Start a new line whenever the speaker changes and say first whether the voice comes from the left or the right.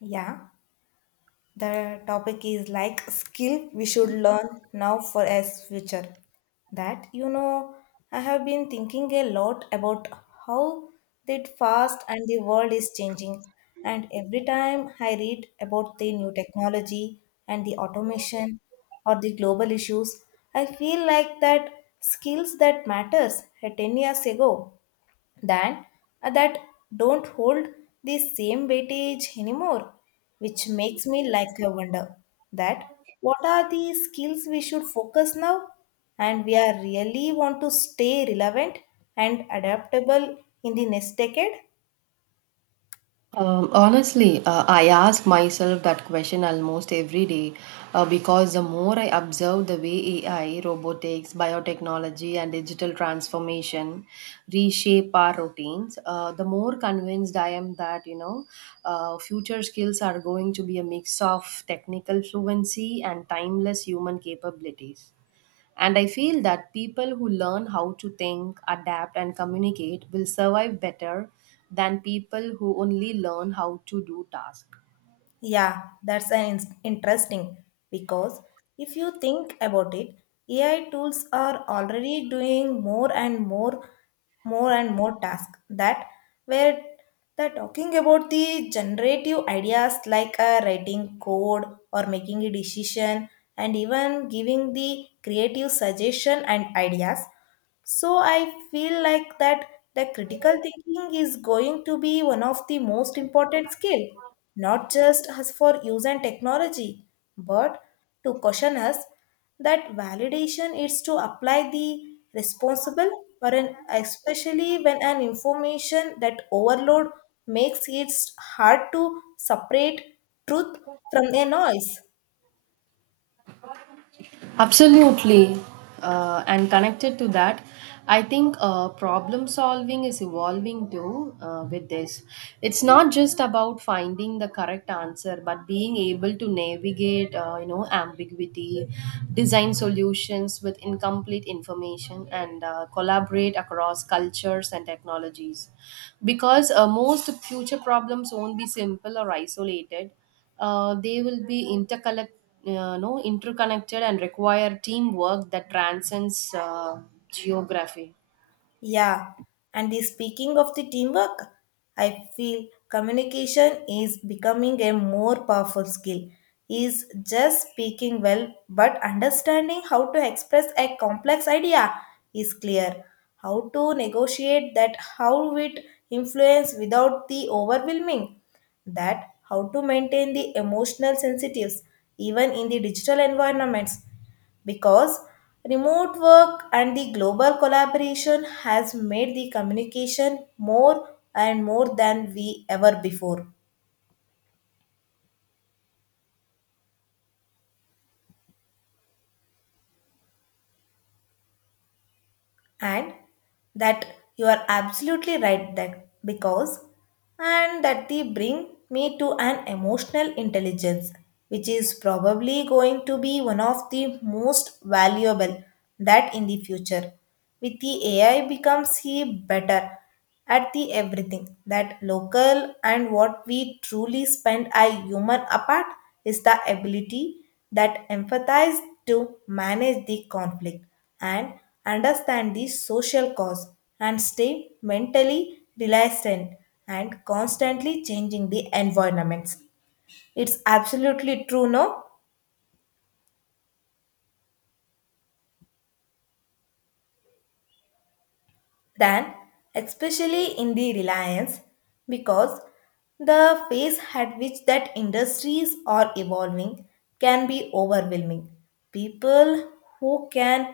left: Yeah, the topic is like skill we should learn now for as future. That I have been thinking a lot about how that fast and the world is changing. And every time I read about the new technology and the automation or the global issues, I feel like that skills that matters 10 years ago than that don't hold the same weightage anymore, which makes me like a wonder that what are the skills we should focus now, and we are really want to stay relevant and adaptable in the next decade.
right: Honestly, I ask myself that question almost every day because the more I observe the way AI, robotics, biotechnology, and digital transformation reshape our routines, the more convinced I am that future skills are going to be a mix of technical fluency and timeless human capabilities. And I feel that people who learn how to think, adapt, and communicate will survive better than people who only learn how to do tasks.
left: Yeah, that's an interesting because if you think about it, AI tools are already doing more and more tasks that where they're talking about the generative ideas like writing code or making a decision and even giving the creative suggestion and ideas. So I feel like that the critical thinking is going to be one of the most important skill, not just us for use and technology, but to caution us that validation is to apply the responsible or an especially when an information that overload makes it hard to separate truth from a noise.
right: Absolutely. And connected to that, I think problem solving is evolving too with this. It's not just about finding the correct answer, but being able to navigate, you know, ambiguity, design solutions with incomplete information, and collaborate across cultures and technologies. Because most future problems won't be simple or isolated they will be intercollect, no, interconnected and require teamwork that transcends geography.
left: Yeah, and the speaking of the teamwork, I feel communication is becoming a more powerful skill. Is just speaking well, but understanding how to express a complex idea is clear. How to negotiate that, how it influence without the overwhelming, that how to maintain the emotional sensitives even in the digital environments, because remote work and the global collaboration has made the communication more and more than we ever before. And that you are absolutely right that, because and that they bring me to an emotional intelligence which is probably going to be one of the most valuable that in the future with the AI becomes he better at the everything that local. And what we truly spend a human apart is the ability that empathize to manage the conflict and understand the social cause and stay mentally resilient and constantly changing the environments. It's absolutely true, no? Than especially in the reliance, because the pace at which that industries are evolving can be overwhelming. People who can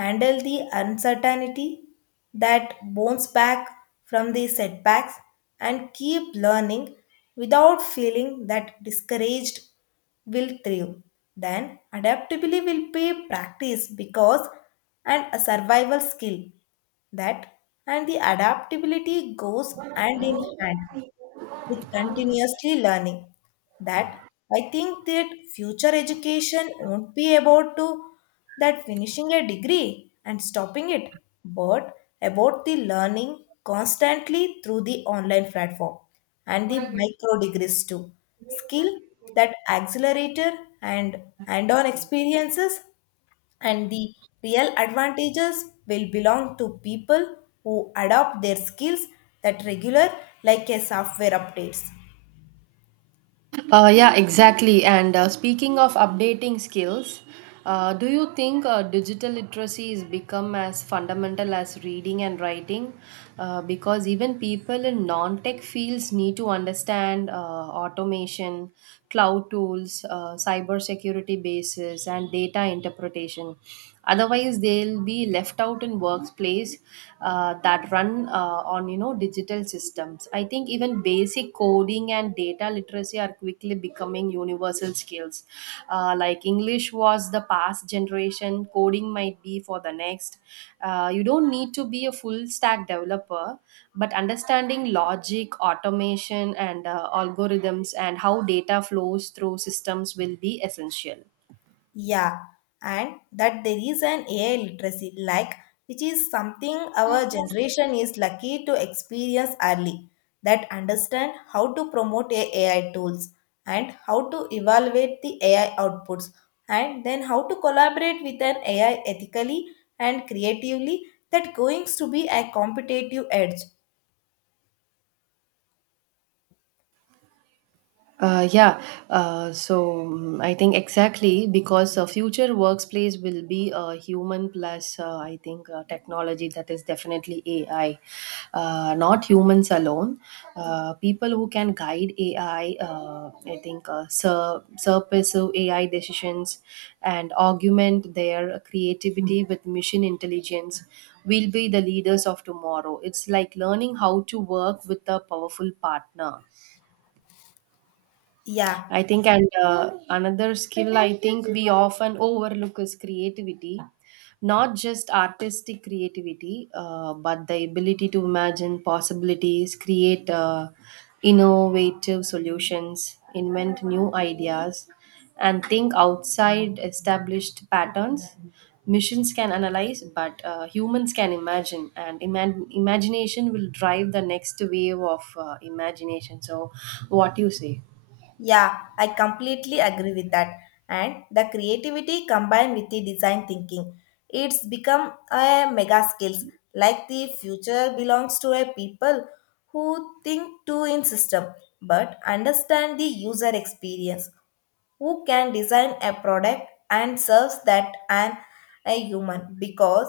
left: handle the uncertainty, that bounce back from the setbacks and keep learning without feeling that discouraged, will thrive. Then adaptability will be practiced because and a survival skill, that and the adaptability goes hand in hand with continuously learning. That I think that future education won't be about to that finishing a degree and stopping it, but about the learning constantly through the online platform and the micro degrees too. Skill that accelerator and hand-on experiences, and the real advantages will belong to people who adopt their skills that regular, like a software updates.
right: Yeah, exactly. And speaking of updating skills, do you think digital literacy is become as fundamental as reading and writing? Because even people in non-tech fields need to understand automation, cloud tools, cybersecurity bases, and data interpretation. Otherwise, they'll be left out in workplace that run on digital systems. I think even basic coding and data literacy are quickly becoming universal skills. Like English was the past generation, coding might be for the next. You don't need to be a full stack developer, but understanding logic, automation, and algorithms and how data flows through systems will be essential.
left: Yeah, and that there is an AI literacy like, which is something our generation is lucky to experience early, that understand how to promote a AI tools and how to evaluate the AI outputs and then how to collaborate with an AI ethically and creatively, that going to be a competitive edge.
right: Yeah, so I think exactly because a future workplace will be a human plus, I think, technology that is definitely AI, not humans alone. People who can guide AI, I think, surface of AI decisions and augment their creativity with machine intelligence will be the leaders of tomorrow. It's like learning how to work with a powerful partner,
left: Yeah.
right: I think. And another skill I think we often overlook is creativity, not just artistic creativity, but the ability to imagine possibilities, create innovative solutions, invent new ideas, and think outside established patterns. Machines can analyze, but humans can imagine, and imagination will drive the next wave of imagination. So, what do you say?
left: Yeah, I completely agree with that. And the creativity combined with the design thinking, it's become a mega skills. Like the future belongs to a people who think too in system, but understand the user experience. Who can design a product and serves that an a human? Because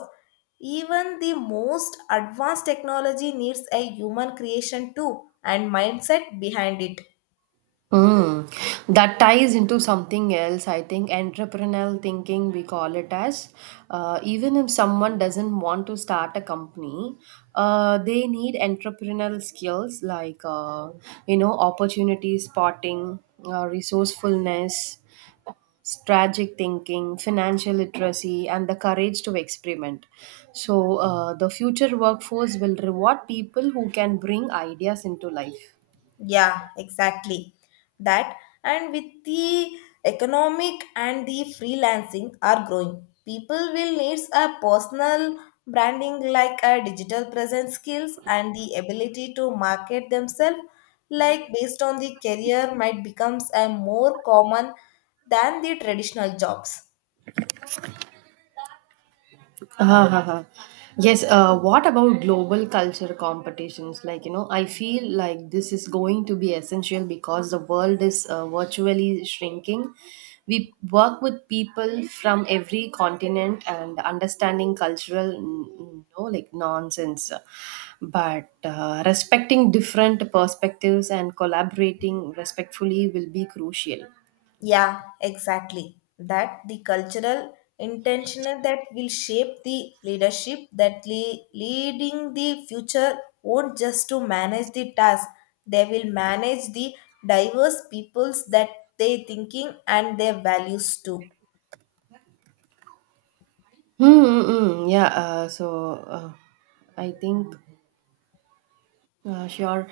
left: even the most advanced technology needs a human creation too and mindset behind it.
right: Mm. That ties into something else, I think, entrepreneurial thinking, we call it as. Even if someone doesn't want to start a company, they need entrepreneurial skills like, you know, opportunity spotting, resourcefulness, strategic thinking, financial literacy, and the courage to experiment. So, the future workforce will reward people who can bring ideas into life.
left: Yeah, exactly. That and with the economic and the freelancing are growing. People will need a personal branding like a digital presence skills and the ability to market themselves, like based on the career might becomes a more common than the traditional jobs.
right: Ah, ha, ha. Yes, what about global culture competitions? Like, you know, I feel like this is going to be essential because the world is virtually shrinking. We work with people from every continent and understanding cultural, you know, like nonsense. But respecting different perspectives and collaborating respectfully will be crucial.
left: Yeah, exactly. That the cultural intentional that will shape the leadership, that leading the future won't just to manage the task. They will manage the diverse peoples, that they thinking and their values too.
right: Mm-mm, yeah, so I think. Sure.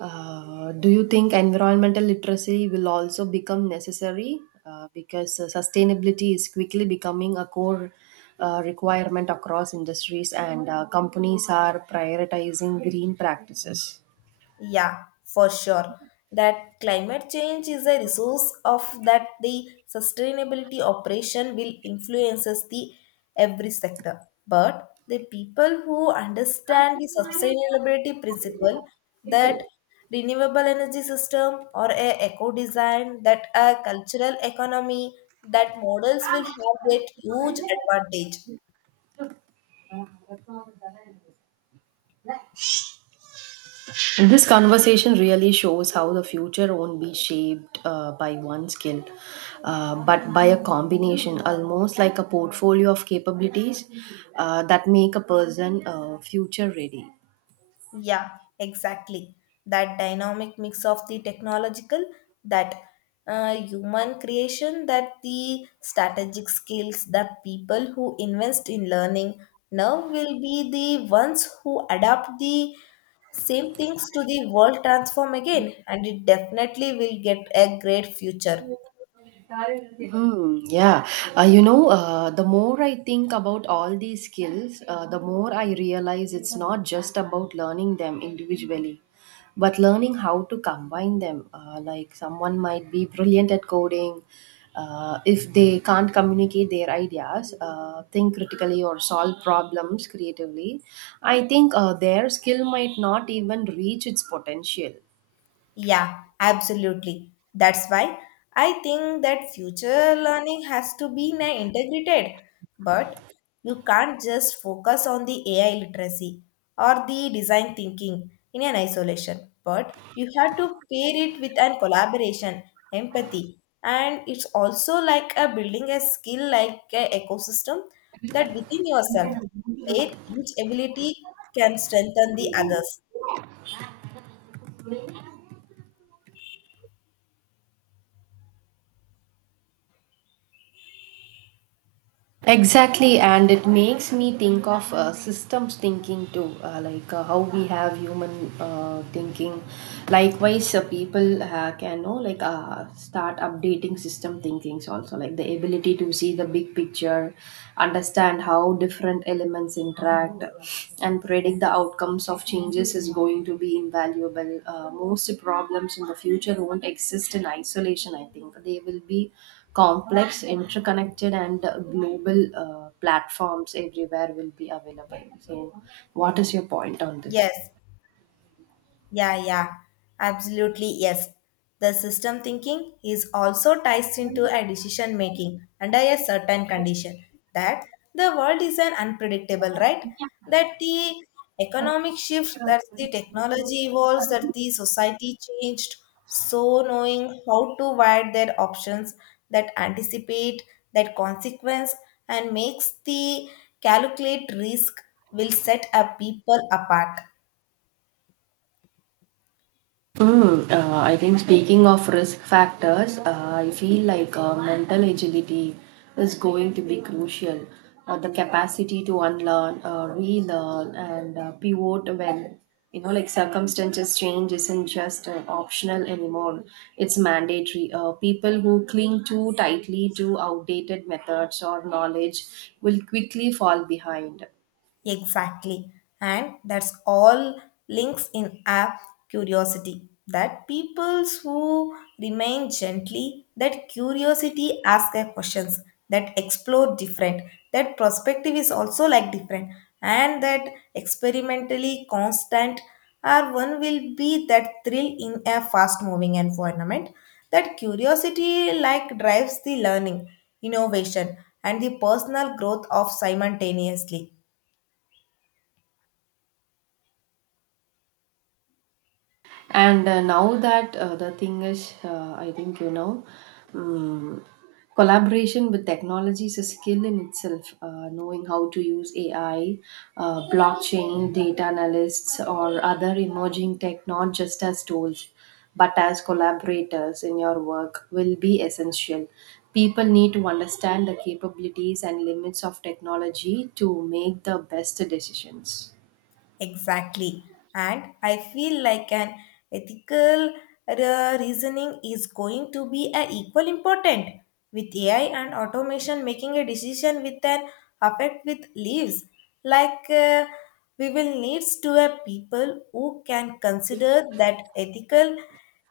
right: Do you think environmental literacy will also become necessary? Because sustainability is quickly becoming a core requirement across industries, and companies are prioritizing green practices.
left: Yeah, for sure. That climate change is a resource of that the sustainability operation will influences the every sector. But the people who understand the sustainability principle, that renewable energy system or a eco design, that a cultural economy that models will have that huge advantage.
right: This conversation really shows how the future won't be shaped by one skill, but by a combination, almost like a portfolio of capabilities that make a person future ready.
left: Yeah, exactly. That dynamic mix of the technological, that human creation, that the strategic skills, the people who invest in learning now will be the ones who adapt the same things to the world transform again, and it definitely will get a great future.
right: Hmm, yeah, the more I think about all these skills, the more I realize it's not just about learning them individually, but learning how to combine them. Like someone might be brilliant at coding, if they can't communicate their ideas, think critically, or solve problems creatively, I think their skill might not even reach its potential.
left: Yeah, absolutely. That's why I think that future learning has to be integrated. But you can't just focus on the AI literacy or the design thinking in an isolation. But you have to pair it with an collaboration, empathy, and it's also like a building a skill like a ecosystem, that within yourself, where each ability can strengthen the others.
right: Exactly, and it makes me think of systems thinking too, how we have human thinking. Likewise, people can know like start updating system thinkings also, like the ability to see the big picture, understand how different elements interact, and predict the outcomes of changes is going to be invaluable. Most problems in the future won't exist in isolation. I think they will be complex, interconnected, and global platforms everywhere will be available. So, what is your point on this?
left: Yes. Yeah, yeah, absolutely, yes. The system thinking is also ties into a decision making under a certain condition, that the world is an unpredictable, right? That the economic shift, that the technology evolves, that the society changed. So knowing how to write their options, that anticipate that consequence and makes the calculate risk, will set a people apart.
right: I think speaking of risk factors, I feel like mental agility is going to be crucial. The capacity to unlearn, relearn, and pivot when you know, like circumstances change, isn't just optional anymore. It's mandatory. People who cling too tightly to outdated methods or knowledge will quickly fall behind.
left: Exactly. And that's all links in app curiosity. That peoples who remain gently, that curiosity ask their questions, that explore different, that perspective is also like different, and that experimentally constant are one, will be that thrill in a fast moving environment. That curiosity like drives the learning, innovation, and the personal growth of simultaneously.
right: And now that the thing is I think you know um, Collaboration with technology is a skill in itself. Knowing how to use AI, blockchain data analysts or other emerging tech not just as tools but as collaborators in your work will be essential. People need to understand the capabilities and limits of technology to make the best decisions.
left: Exactly. And I feel like an ethical reasoning is going to be a equal important with AI and automation making a decision with an affect with leaves. Like we will needs to have people who can consider that ethical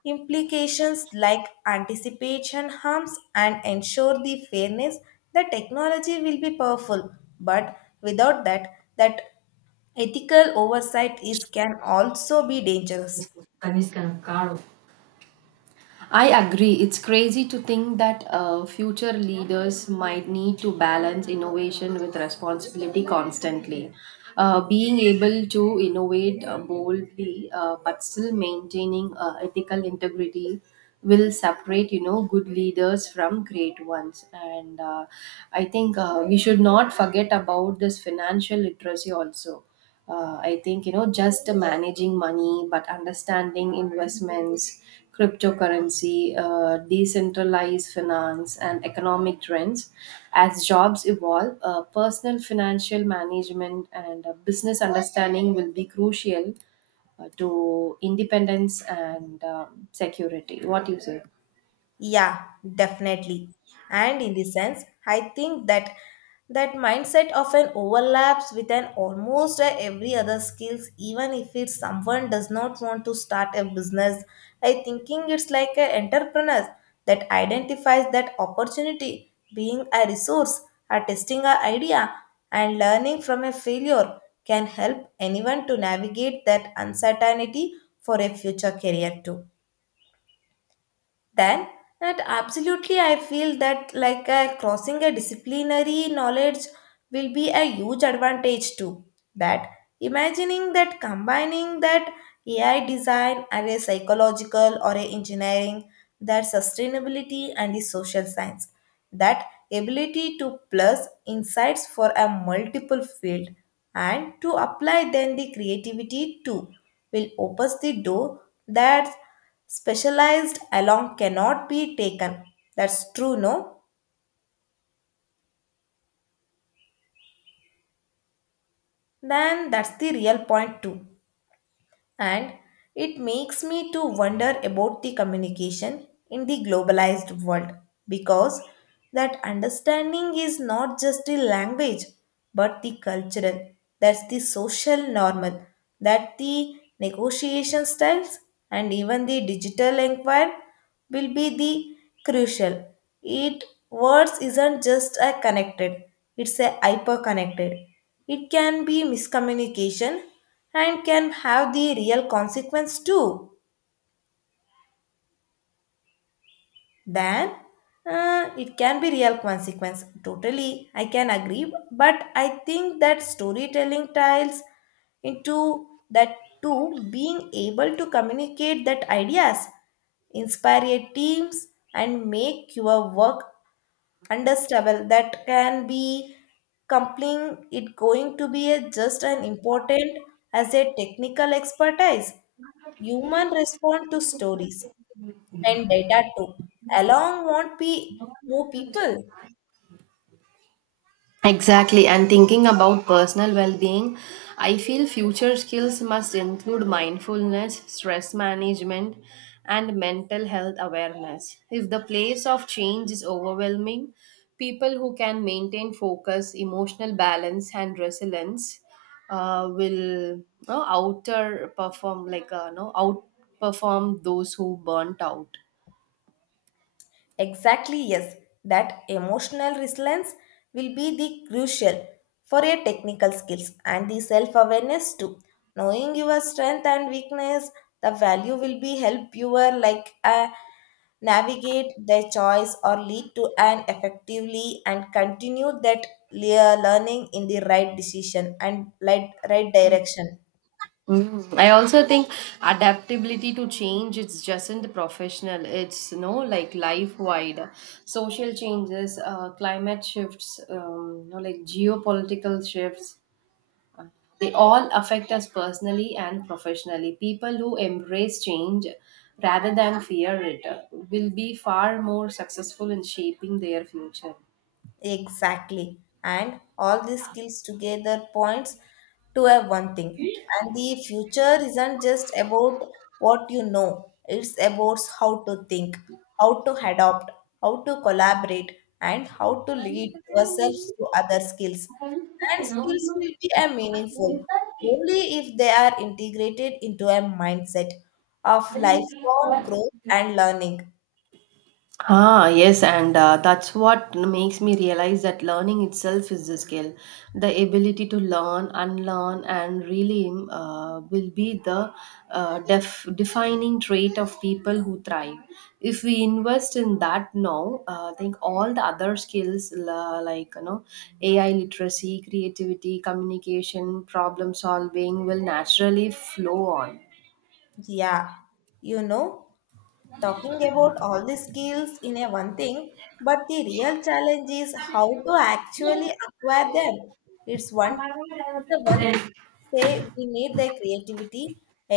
left: implications, like anticipation harms and ensure the fairness. The technology will be powerful, but without that ethical oversight is can also be dangerous.
right: I agree. It's crazy to think that future leaders might need to balance innovation with responsibility constantly. Being able to innovate boldly but still maintaining ethical integrity will separate good leaders from great ones. And I think we should not forget about this financial literacy also. I think, just managing money but understanding investments, cryptocurrency, decentralized finance and economic trends. As jobs evolve, personal financial management and business understanding will be crucial to independence and security. What do you say?
left: Yeah, definitely. And in this sense, I think that that mindset often overlaps with an almost every other skills, even if it's someone does not want to start a business. I thinking it's like an entrepreneur that identifies that opportunity, being a resource, a testing an idea, and learning from a failure, can help anyone to navigate that uncertainty for a future career too. Then that absolutely I feel that like crossing a disciplinary knowledge will be a huge advantage too. That imagining that combining that AI design and a psychological or a engineering, that sustainability and the social science, that ability to plus insights for a multiple field and to apply then the creativity too, will opens the door that specialized along cannot be taken. That's true, no? Then that's the real point, too. And it makes me to wonder about the communication in the globalized world, because that understanding is not just the language, but the cultural, that's the social normal, that the negotiation styles and even the digital inquiry will be the crucial. It words isn't just a connected, it's a hyper connected. It can be miscommunication and can have the real consequence too. Then it can be real consequence totally, I can agree. But I think that storytelling tiles into that too. Being able to communicate that ideas, inspire your teams, and make your work understandable, that can be compelling, it going to be a, just as important as a technical expertise. Human respond to stories, and data too along won't be more people.
right: Exactly, and thinking about personal well being, I feel future skills must include mindfulness, stress management, and mental health awareness. If the place of change is overwhelming, people who can maintain focus, emotional balance, and resilience will no, outer perform like no outperform those who burnt out.
left: Exactly, yes. That emotional resilience will be the crucial for your technical skills and the self awareness too. Knowing your strength and weakness, the value will be help you are like a navigate their choice or lead to an effectively, and continue that learning in the right decision and right direction.
right: Mm. I also think adaptability to change it's just in the professional it's no like life wide social changes, climate shifts, geopolitical shifts. They all affect us personally and professionally. People who embrace change rather than fear it will be far more successful in shaping their future.
left: Exactly. And all these skills together points to a one thing. And the future isn't just about what you know, it's about how to think, how to adapt, how to collaborate, and how to lead yourselves to other skills. And skills will be a meaningful only if they are integrated into a mindset of lifelong growth and learning.
right: Ah, yes, and that's what makes me realize that learning itself is the skill. The ability to learn, unlearn, and relearn will be the defining trait of people who thrive. If we invest in that now, I think all the other skills, AI literacy, creativity, communication, problem solving, will naturally flow on.
left: Yeah, you know. Talking about all the skills in a one thing, but the real challenge is how to actually acquire them. It's one it's the one
right: Then,
left: thing to say we need the creativity,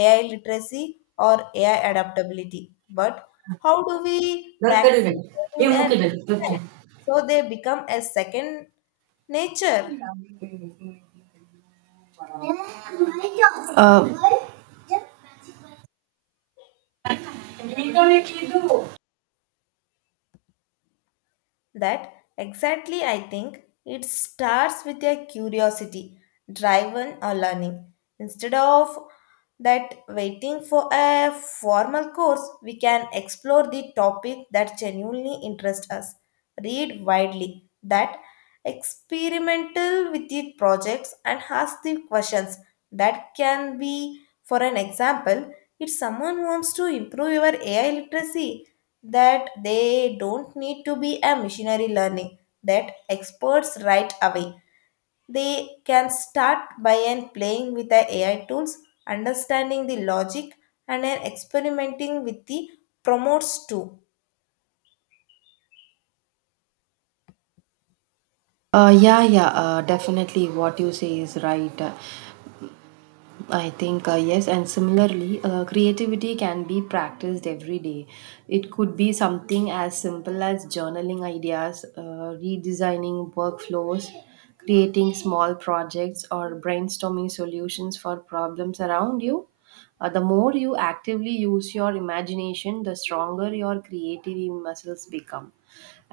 left: AI literacy, or AI adaptability. But how do we
right: the career.
left: practice them in
right: You
left: a
right: move
left: daily
right: it.
left: life so they become a second nature?
right: Uh,
left: That exactly I think it starts with a curiosity, driven or learning. Instead of that waiting for a formal course, we can explore the topic that genuinely interests us, read widely, that experimental with the projects and ask the questions, that can be, for an example, if someone wants to improve your AI literacy, that they don't need to be a missionary learning that experts right away. They can start by and playing with the AI tools, understanding the logic, and then experimenting with the promotes too.
right: Yeah, yeah, definitely what you say is right. I think, yes, and similarly, creativity can be practiced every day. It could be something as simple as journaling ideas, redesigning workflows, creating small projects, or brainstorming solutions for problems around you. The more you actively use your imagination, the stronger your creative muscles become.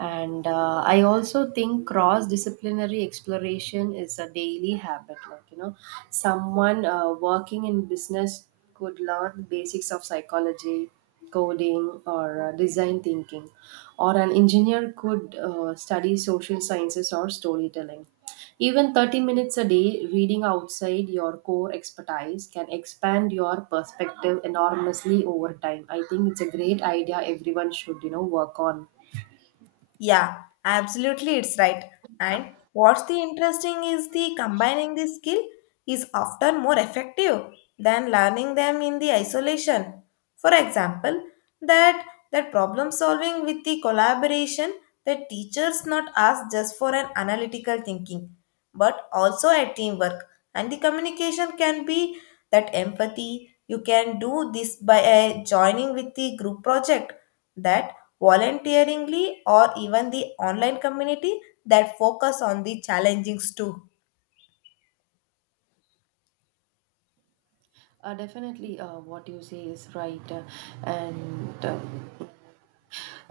right: And I also think cross disciplinary exploration is a daily habit, someone working in business could learn the basics of psychology, coding, or design thinking, or an engineer could study social sciences or storytelling. Even 30 minutes a day reading outside your core expertise can expand your perspective enormously over time. I think it's a great idea everyone should work on.
left: Yeah, absolutely, it's right. And what's the interesting is the combining the skill is often more effective than learning them in the isolation. For example, that that problem solving with the collaboration the teachers not ask just for an analytical thinking but also a teamwork and the communication can be that empathy you can do this by joining with the group project that volunteeringly or even the online community that focus on the challengings too.
right: Definitely, what you say is right. And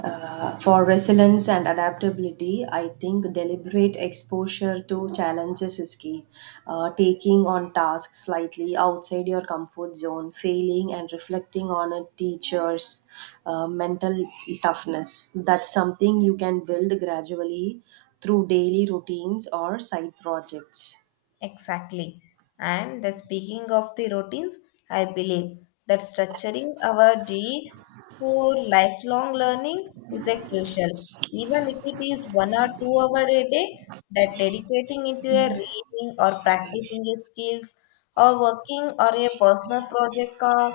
right: For resilience and adaptability, I think deliberate exposure to challenges is key. Taking on tasks slightly outside your comfort zone, failing and reflecting on a teacher's mental toughness. That's something you can build gradually through daily routines or side projects.
left: Exactly. And the speaking of the routines, I believe that structuring our day for lifelong learning is a crucial. Even if it is 1 or 2 hour a day, that dedicating into a reading or practicing a skills or working or a personal project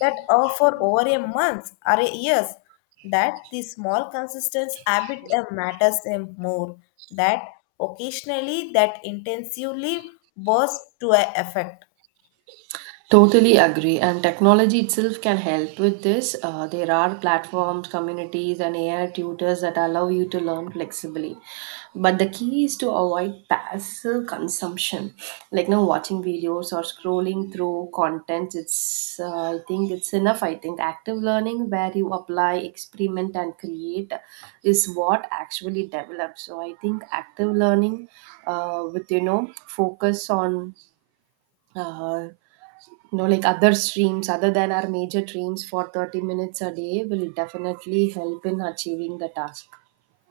left: that are for over a month or a years, that the small consistent habit matters more. That occasionally that intensively bursts to a effect.
right: Totally agree, and technology itself can help with this. There are platforms, communities, and AI tutors that allow you to learn flexibly. But the key is to avoid passive consumption, like no watching videos or scrolling through content. It's I think it's enough. I think active learning, where you apply, experiment, and create, is what actually develops. So I think active learning, with you know focus on. Uh, Other streams other than our major dreams for 30 minutes a day will definitely help in achieving the task.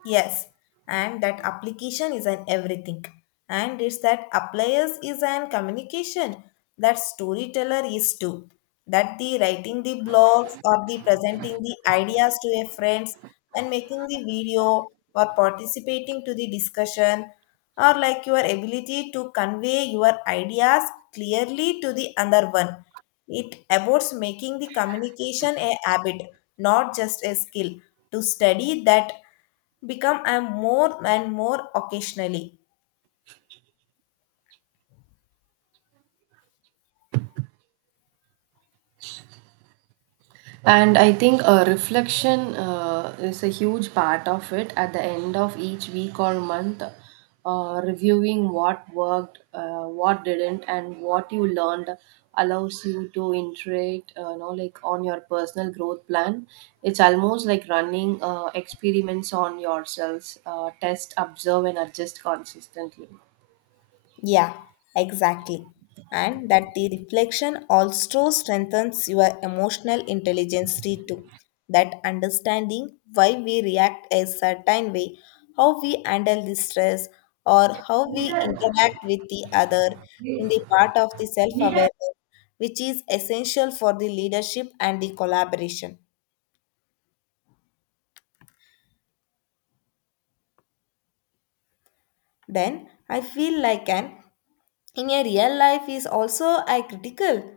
left: Yes, and that application is an everything. And it's that appliers is an communication that storyteller is too. That the writing the blogs or the presenting the ideas to a friends and making the video or participating to the discussion or like your ability to convey your ideas clearly to the other one. It about making the communication a habit, not just a skill. To study that become a more and more occasionally.
right: And I think reflection is a huge part of it. At the end of each week or month, reviewing what worked, what didn't and what you learned, allows you to iterate, on your personal growth plan. It's almost like running experiments on yourselves, test, observe, and adjust consistently.
left: Yeah, exactly. And that the reflection also strengthens your emotional intelligence too. That understanding why we react a certain way, how we handle the stress, or how we interact with the other in the part of the self awareness, which is essential for the leadership and the collaboration. Then I feel like an in a real life is also a critical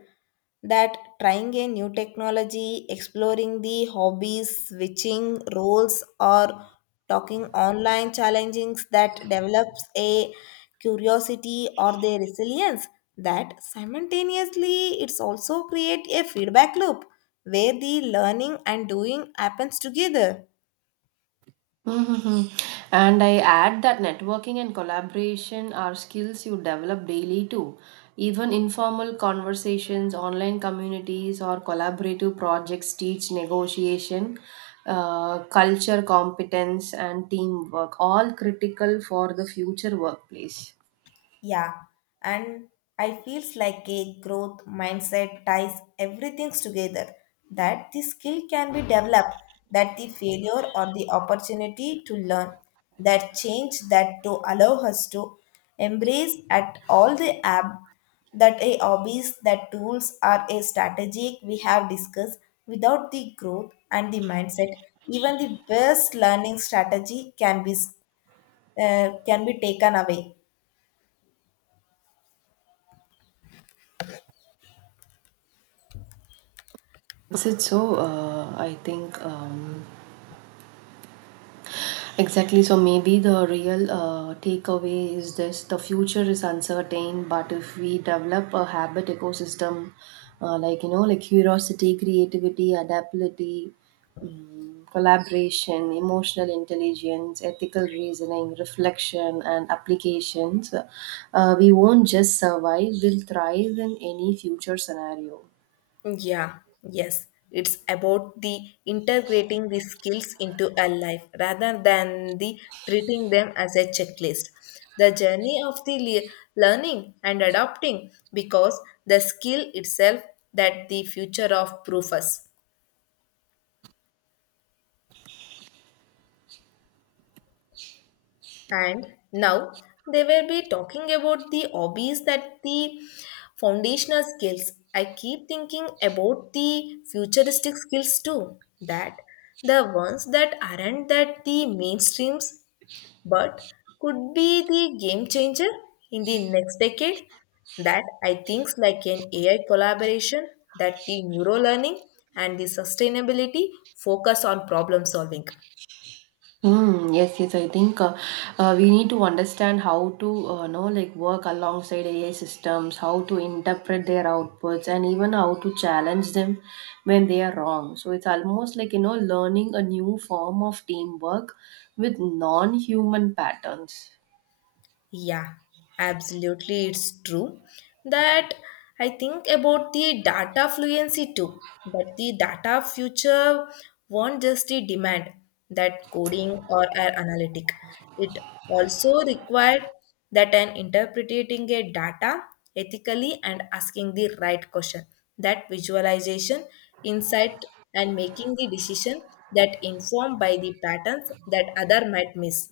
left: that trying a new technology exploring the hobbies switching roles or talking online challengings that develops a curiosity or their resilience that simultaneously it's also create a feedback loop where the learning and doing happens together.
right: Mhm. And I add that networking and collaboration are skills you develop daily too. Even informal conversations, online communities, or collaborative projects teach negotiation, culture, competence, and teamwork, all critical for the future workplace.
left: Yeah, and I feels like a growth mindset ties everything together. That the skill can be developed, that the failure or the opportunity to learn, that change that to allow us to embrace at all the app, that a hobbies, that tools are a strategic we have discussed. Without the growth and the mindset, even the best learning strategy can be taken away.
right: Is it so? I think. Exactly. So maybe the real takeaway is this: the future is uncertain, but if we develop a habit ecosystem, curiosity, creativity, adaptability, mm collaboration, emotional intelligence, ethical reasoning, reflection, and applications, we won't just survive, we'll thrive in any future scenario.
left: Yeah, yes. It's about the integrating the skills into a life rather than the treating them as a checklist. The journey of learning and adopting because the skill itself that the future of proof us. And now they will be talking about the hobbies that the foundational skills. I keep thinking about the futuristic skills too, that the ones that aren't that the mainstreams but could be the game changer in the next decade. That I think like an AI collaboration, that the neuro learning and the sustainability focus on problem solving.
right: Mm, yes, yes. I think we need to understand how to know like work alongside AI systems, how to interpret their outputs, and even how to challenge them when they are wrong. So it's almost like learning a new form of teamwork with non-human patterns.
left: Yeah, absolutely. It's true that I think about the data fluency too, that the data future won't just the demand that coding or are analytic. It also required that an interpreting a data ethically and asking the right question, that visualization, insight, and making the decision that informed by the patterns that other might miss.